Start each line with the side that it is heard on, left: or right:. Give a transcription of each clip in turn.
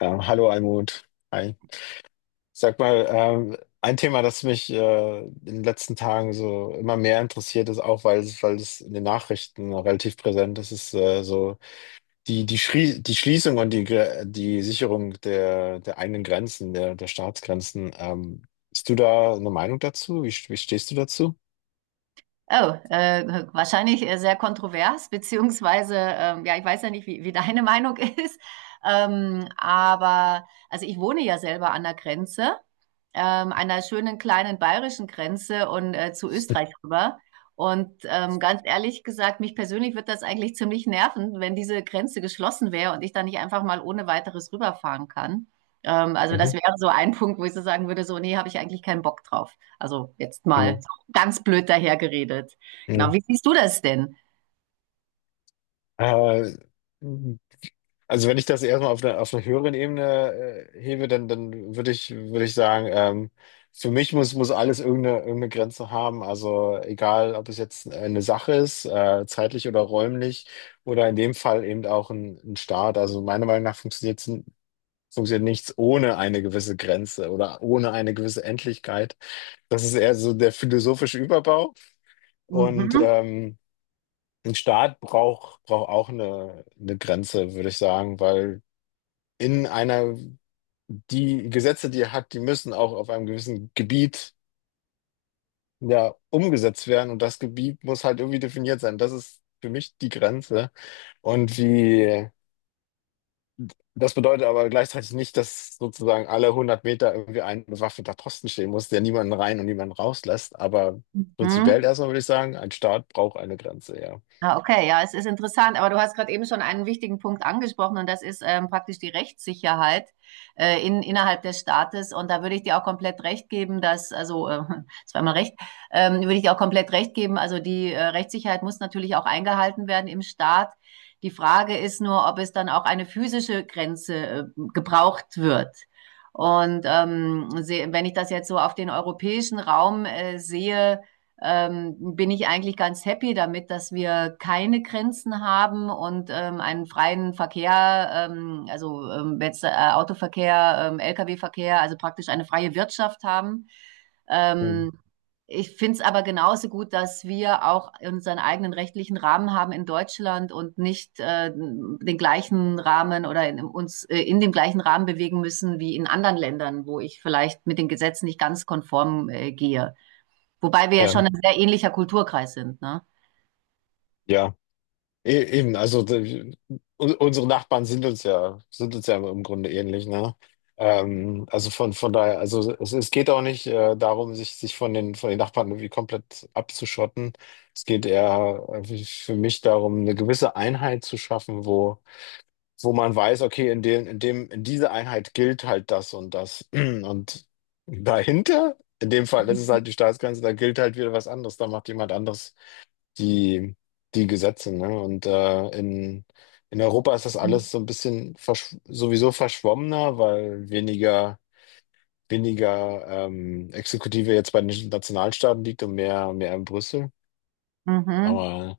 left: Ja, hallo Almut. Hi. Sag mal, ein Thema, das mich in den letzten Tagen so immer mehr interessiert ist, auch weil es in den Nachrichten relativ präsent ist, ist so die Schließung und die Sicherung der, der eigenen Grenzen, der, der Staatsgrenzen. Hast du da eine Meinung dazu? Wie stehst du dazu?
right: Oh, Wahrscheinlich sehr kontrovers, beziehungsweise, ja, ich weiß ja nicht, wie deine Meinung ist, aber also ich wohne ja selber an der Grenze, einer schönen kleinen bayerischen Grenze und zu Österreich rüber. Ganz ehrlich gesagt, mich persönlich wird das eigentlich ziemlich nerven, wenn diese Grenze geschlossen wäre und ich dann nicht einfach mal ohne weiteres rüberfahren kann. Also das
left: Mhm.
right: wäre so ein Punkt, wo ich so sagen würde, so, nee, habe ich eigentlich keinen Bock drauf. Also jetzt mal
left: Mhm.
right: ganz blöd dahergeredet. Genau,
left: Mhm.
right: wie siehst du das denn?
left: Äh, Also wenn ich das erstmal auf einer höheren Ebene hebe, dann würde ich sagen, für mich muss, muss alles irgendeine, irgendeine Grenze haben. Also egal, ob es jetzt eine Sache ist, zeitlich oder räumlich, oder in dem Fall eben auch ein Staat. Also meiner Meinung nach funktioniert, funktioniert nichts ohne eine gewisse Grenze oder ohne eine gewisse Endlichkeit. Das ist eher so der philosophische Überbau. Und
right: Mhm.
left: ein Staat braucht, braucht auch eine Grenze, würde ich sagen, weil in einer, die Gesetze, die er hat, die müssen auch auf einem gewissen Gebiet ja umgesetzt werden und das Gebiet muss halt irgendwie definiert sein. Das ist für mich die Grenze. Und wie, das bedeutet aber gleichzeitig nicht, dass sozusagen alle 100 Meter irgendwie ein bewaffneter Posten stehen muss, der niemanden rein und niemanden rauslässt. Aber prinzipiell
right: Mhm.
left: erstmal würde ich sagen, ein Staat braucht eine Grenze, ja.
right: Ah, okay, ja, es ist interessant, aber du hast gerade eben schon einen wichtigen Punkt angesprochen und das ist praktisch die Rechtssicherheit innerhalb des Staates, und da würde ich dir auch komplett recht geben, dass, zweimal recht, würde ich dir auch komplett recht geben, also die Rechtssicherheit muss natürlich auch eingehalten werden im Staat. Die Frage ist nur, ob es dann auch eine physische Grenze gebraucht wird. Wenn ich das jetzt so auf den europäischen Raum sehe, bin ich eigentlich ganz happy damit, dass wir keine Grenzen haben und einen freien Verkehr, Autoverkehr, Lkw-Verkehr, also praktisch eine freie Wirtschaft haben.
left: Hm.
right: Ähm, Ich finde es aber genauso gut, dass wir auch unseren eigenen rechtlichen Rahmen haben in Deutschland und nicht den gleichen Rahmen oder in dem gleichen Rahmen bewegen müssen wie in anderen Ländern, wo ich vielleicht mit den Gesetzen nicht ganz konform gehe. Wobei wir ja
left: Ja,
right: schon ein sehr ähnlicher Kulturkreis sind, ne?
left: ja. E- Eben, also d- un- unsere Nachbarn sind uns ja im Grunde ähnlich, ne? Also von daher, also es geht auch nicht darum, sich, sich von den Nachbarn irgendwie komplett abzuschotten. Es geht eher für mich darum, eine gewisse Einheit zu schaffen, wo, wo man weiß, okay, in dem, in dem, in dieser Einheit gilt halt das und das. Und dahinter, in dem Fall, das ist halt die Staatsgrenze, da gilt halt wieder was anderes, da macht jemand anderes die, die Gesetze, ne? Und in Europa ist das
right: Mhm.
left: alles so ein bisschen versch sowieso verschwommener, weil weniger, weniger Exekutive jetzt bei den Nationalstaaten liegt und mehr, mehr in Brüssel.
right: Mhm.
left: Aber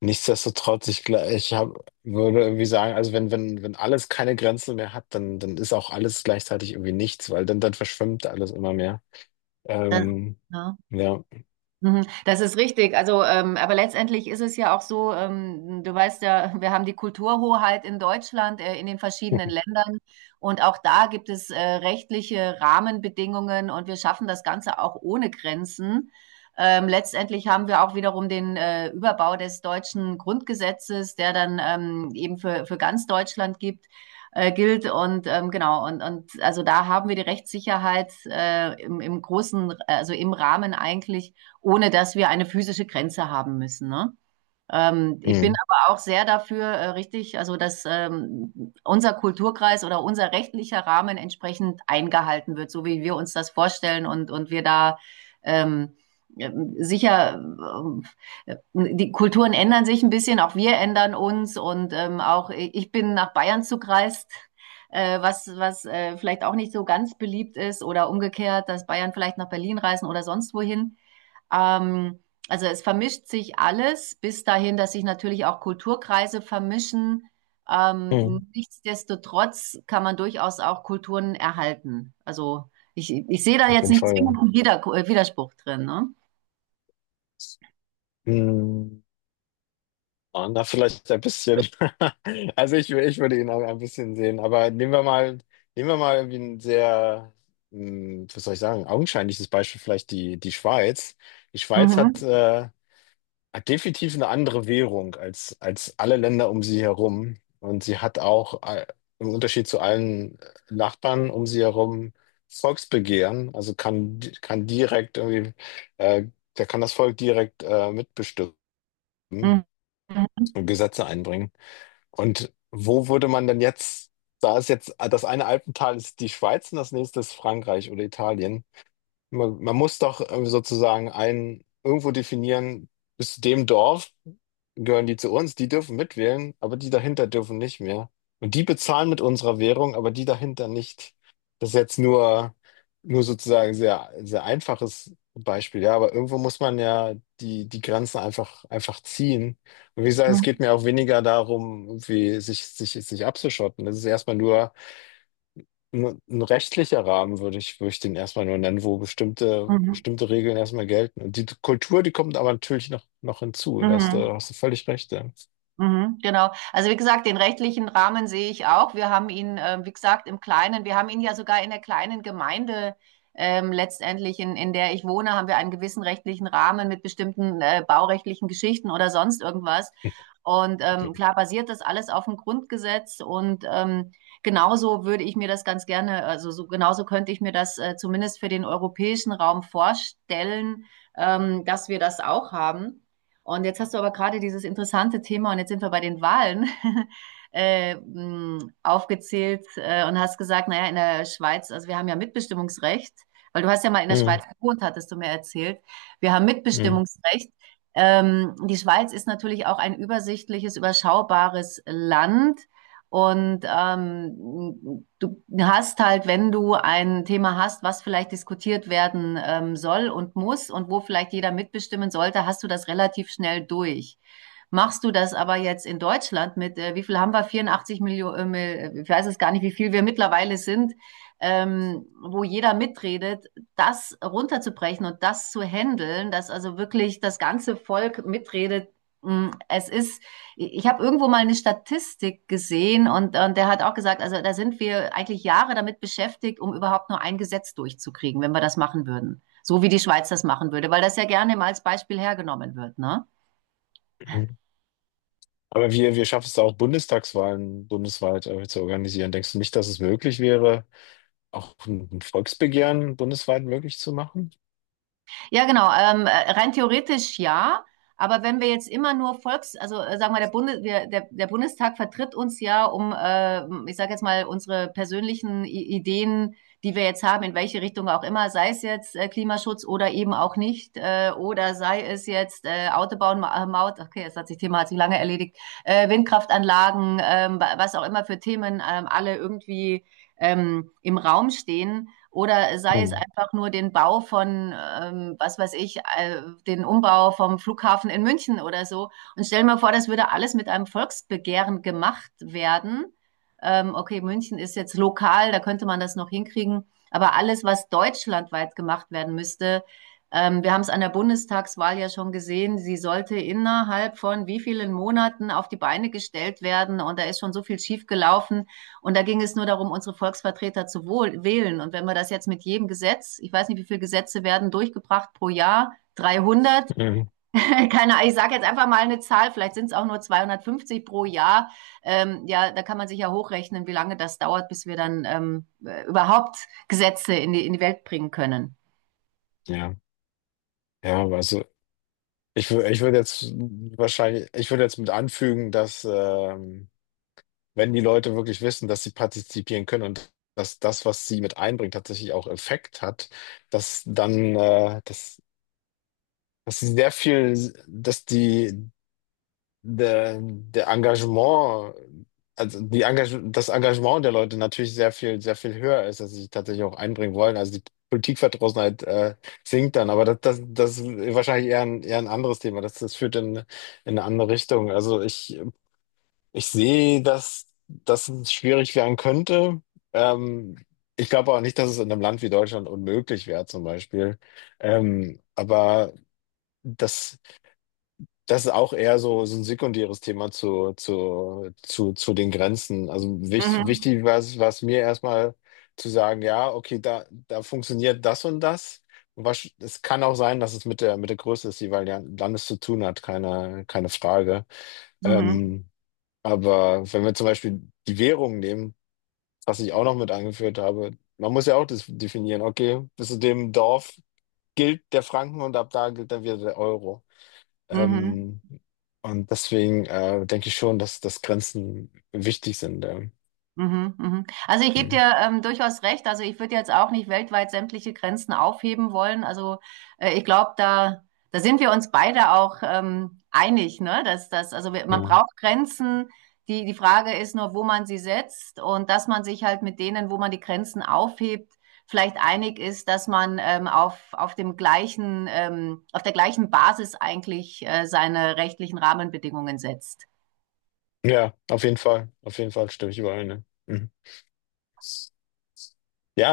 left: nichtsdestotrotz, ich, gla- ich hab, würde irgendwie sagen, also wenn, wenn, wenn alles keine Grenzen mehr hat, dann, dann ist auch alles gleichzeitig irgendwie nichts, weil dann, dann verschwimmt alles immer mehr.
right: Das,
left: Ähm,
right: ja.
left: ja.
right: Mhm. Das ist richtig. Also, aber letztendlich ist es ja auch so, du weißt ja, wir haben die Kulturhoheit in Deutschland, in den verschiedenen Ländern. Und auch da gibt es rechtliche Rahmenbedingungen, und wir schaffen das Ganze auch ohne Grenzen. Letztendlich haben wir auch wiederum den Überbau des deutschen Grundgesetzes, der dann eben für ganz Deutschland gibt. Gilt. Und da haben wir die Rechtssicherheit im großen, also im Rahmen eigentlich, ohne dass wir eine physische Grenze haben müssen. Ne? Ich bin
left: Mhm.
right: aber auch sehr dafür, richtig, also dass unser Kulturkreis oder unser rechtlicher Rahmen entsprechend eingehalten wird, so wie wir uns das vorstellen, und wir da ähm, äh, sicher, die Kulturen ändern sich ein bisschen, auch wir ändern uns, und auch ich bin nach Bayern zugereist, was vielleicht auch nicht so ganz beliebt ist, oder umgekehrt, dass Bayern vielleicht nach Berlin reisen oder sonst wohin. Ähm, also es vermischt sich alles, bis dahin, dass sich natürlich auch Kulturkreise vermischen.
left: Mhm.
right: Nichtsdestotrotz kann man durchaus auch Kulturen erhalten. Ich sehe da
left: Auf
right: jetzt
left: jeden
right: nicht
left: Fall, ja.
right: zwingend einen Widerspruch drin, ne?
left: Mhm. waren da vielleicht ein bisschen. Also ich, ich würde ihn auch ein bisschen sehen, aber nehmen wir mal irgendwie ein sehr, was soll ich sagen, augenscheinliches Beispiel, vielleicht die Schweiz. Die Schweiz hat,
right: Mhm.
left: hat definitiv eine andere Währung als, als alle Länder um sie herum. Und sie hat auch, im Unterschied zu allen Nachbarn um sie herum, Volksbegehren. Also kann, kann direkt irgendwie, äh, da kann das Volk direkt, mitbestimmen
right: Mhm.
left: und Gesetze einbringen. Und wo würde man denn jetzt, da ist jetzt, ah, das eine Alpental ist die Schweiz und das nächste ist Frankreich oder Italien. Man muss doch sozusagen ein, irgendwo definieren, bis zu dem Dorf gehören die zu uns, die dürfen mitwählen, aber die dahinter dürfen nicht mehr. Und die bezahlen mit unserer Währung, aber die dahinter nicht. Das ist jetzt nur, nur sozusagen sehr, sehr einfaches Beispiel, ja, aber irgendwo muss man ja die, die Grenzen einfach, einfach ziehen. Und wie gesagt, es
right: Mhm.
left: geht mir auch weniger darum, irgendwie sich, sich, sich abzuschotten. Das ist erstmal nur, ein rechtlicher Rahmen würde ich den erstmal nur nennen, wo bestimmte,
right: Mhm.
left: bestimmte Regeln erstmal gelten. Und die Kultur, die kommt aber natürlich noch, noch hinzu. Da
right: Mhm.
left: hast du völlig recht. Ja.
right: Mhm, genau. Also wie gesagt, den rechtlichen Rahmen sehe ich auch. Wir haben ihn, wie gesagt, im Kleinen, wir haben ihn ja sogar in der kleinen Gemeinde letztendlich, in der ich wohne, haben wir einen gewissen rechtlichen Rahmen mit bestimmten baurechtlichen Geschichten oder sonst irgendwas. Klar basiert das alles auf dem Grundgesetz, und genauso würde ich mir das ganz gerne, also so, genauso könnte ich mir das zumindest für den europäischen Raum vorstellen, dass wir das auch haben. Und jetzt hast du aber gerade dieses interessante Thema, und jetzt sind wir bei den Wahlen, aufgezählt und hast gesagt, naja, in der Schweiz, also wir haben ja Mitbestimmungsrecht, weil du hast ja mal in der
left: Mhm.
right: Schweiz gewohnt, hattest du mir erzählt. Wir haben
left: Mhm.
right: Mitbestimmungsrecht. Die Schweiz ist natürlich auch ein übersichtliches, überschaubares Land. Du hast halt, wenn du ein Thema hast, was vielleicht diskutiert werden soll und muss und wo vielleicht jeder mitbestimmen sollte, hast du das relativ schnell durch. Machst du das aber jetzt in Deutschland mit, wie viel haben wir? 84 Millionen, ich weiß es gar nicht, wie viel wir mittlerweile sind, wo jeder mitredet, das runterzubrechen und das zu handeln, dass also wirklich das ganze Volk mitredet. Es ist, ich habe irgendwo mal eine Statistik gesehen, und der hat auch gesagt, also da sind wir eigentlich Jahre damit beschäftigt, um überhaupt nur ein Gesetz durchzukriegen, wenn wir das machen würden. So wie die Schweiz das machen würde, weil das ja gerne mal als Beispiel hergenommen wird, ne?
left: Mhm. Aber wir schaffen es da auch, Bundestagswahlen bundesweit zu organisieren. Denkst du nicht, dass es möglich wäre, auch ein Volksbegehren bundesweit möglich zu machen?
right: Ja, genau. Rein theoretisch ja. Aber wenn wir jetzt immer nur Volks, sagen wir, der Bundestag vertritt uns ja um, ich sage jetzt mal, unsere persönlichen I Ideen, die wir jetzt haben, in welche Richtung auch immer, sei es jetzt Klimaschutz oder eben auch nicht, oder sei es jetzt Autobahn, Maut, okay, das hat sich Thema hat sich lange erledigt, Windkraftanlagen, was auch immer für Themen alle irgendwie im Raum stehen, oder sei es
left: Mhm.
right: einfach nur den Bau von, was weiß ich, den Umbau vom Flughafen in München oder so. Und stell mir vor, das würde alles mit einem Volksbegehren gemacht werden. Okay, München ist jetzt lokal, da könnte man das noch hinkriegen. Aber alles, was deutschlandweit gemacht werden müsste, wir haben es an der Bundestagswahl ja schon gesehen, sie sollte innerhalb von wie vielen Monaten auf die Beine gestellt werden. Und da ist schon so viel schiefgelaufen. Und da ging es nur darum, unsere Volksvertreter zu wählen. Und wenn wir das jetzt mit jedem Gesetz, ich weiß nicht, wie viele Gesetze werden durchgebracht pro Jahr, 300,
left: Mhm.
right: keine Ahnung, ich sage jetzt einfach mal eine Zahl, vielleicht sind es auch nur 250 pro Jahr. Ja, da kann man sich ja hochrechnen, wie lange das dauert, bis wir dann überhaupt Gesetze in die Welt bringen können.
left: Ja, ja, also ich, ich würde jetzt wahrscheinlich, ich würde jetzt mit anfügen, dass wenn die Leute wirklich wissen, dass sie partizipieren können und dass das, was sie mit einbringt, tatsächlich auch Effekt hat, dass dann, dass, dass sie sehr viel, dass die, der, der Engagement, also die Engage das Engagement der Leute natürlich sehr viel höher ist, dass sie sich tatsächlich auch einbringen wollen. Also die Politikverdrossenheit, sinkt dann, aber das, das, das ist wahrscheinlich eher ein anderes Thema. Das, das führt in eine andere Richtung. Also ich sehe, dass das schwierig werden könnte. Ähm, ich glaube auch nicht, dass es in einem Land wie Deutschland unmöglich wäre, zum Beispiel. Aber das, das ist auch eher so, so ein sekundäres Thema zu den Grenzen. Also wichtig,
right: Mhm.
left: wichtig war es mir erstmal zu sagen, ja, okay, da, da funktioniert das und das. Und was, es kann auch sein, dass es mit der Größe des jeweiligen Landes zu tun hat, keine, keine Frage.
right: Mhm.
left: Ähm, aber wenn wir zum Beispiel die Währung nehmen, was ich auch noch mit angeführt habe, man muss ja auch das definieren, okay, bis zu dem Dorf gilt der Franken und ab da gilt dann wieder der Euro.
right: Mhm.
left: Ähm, und deswegen denke ich schon, dass, dass Grenzen wichtig sind.
right: Mhm, mhm. Also ich gebe
left: Hm,
right: dir durchaus recht. Also ich würde jetzt auch nicht weltweit sämtliche Grenzen aufheben wollen. Ich glaube, da sind wir uns beide auch einig, ne? Dass das, also wir, man
left: ja.
right: braucht Grenzen. Die Frage ist nur, wo man sie setzt und dass man sich halt mit denen, wo man die Grenzen aufhebt, vielleicht einig ist, dass man auf dem gleichen, auf der gleichen Basis eigentlich seine rechtlichen Rahmenbedingungen setzt.
left: Ja, auf jeden Fall. Auf jeden Fall stimme ich überein. Ne? Mhm. Ja,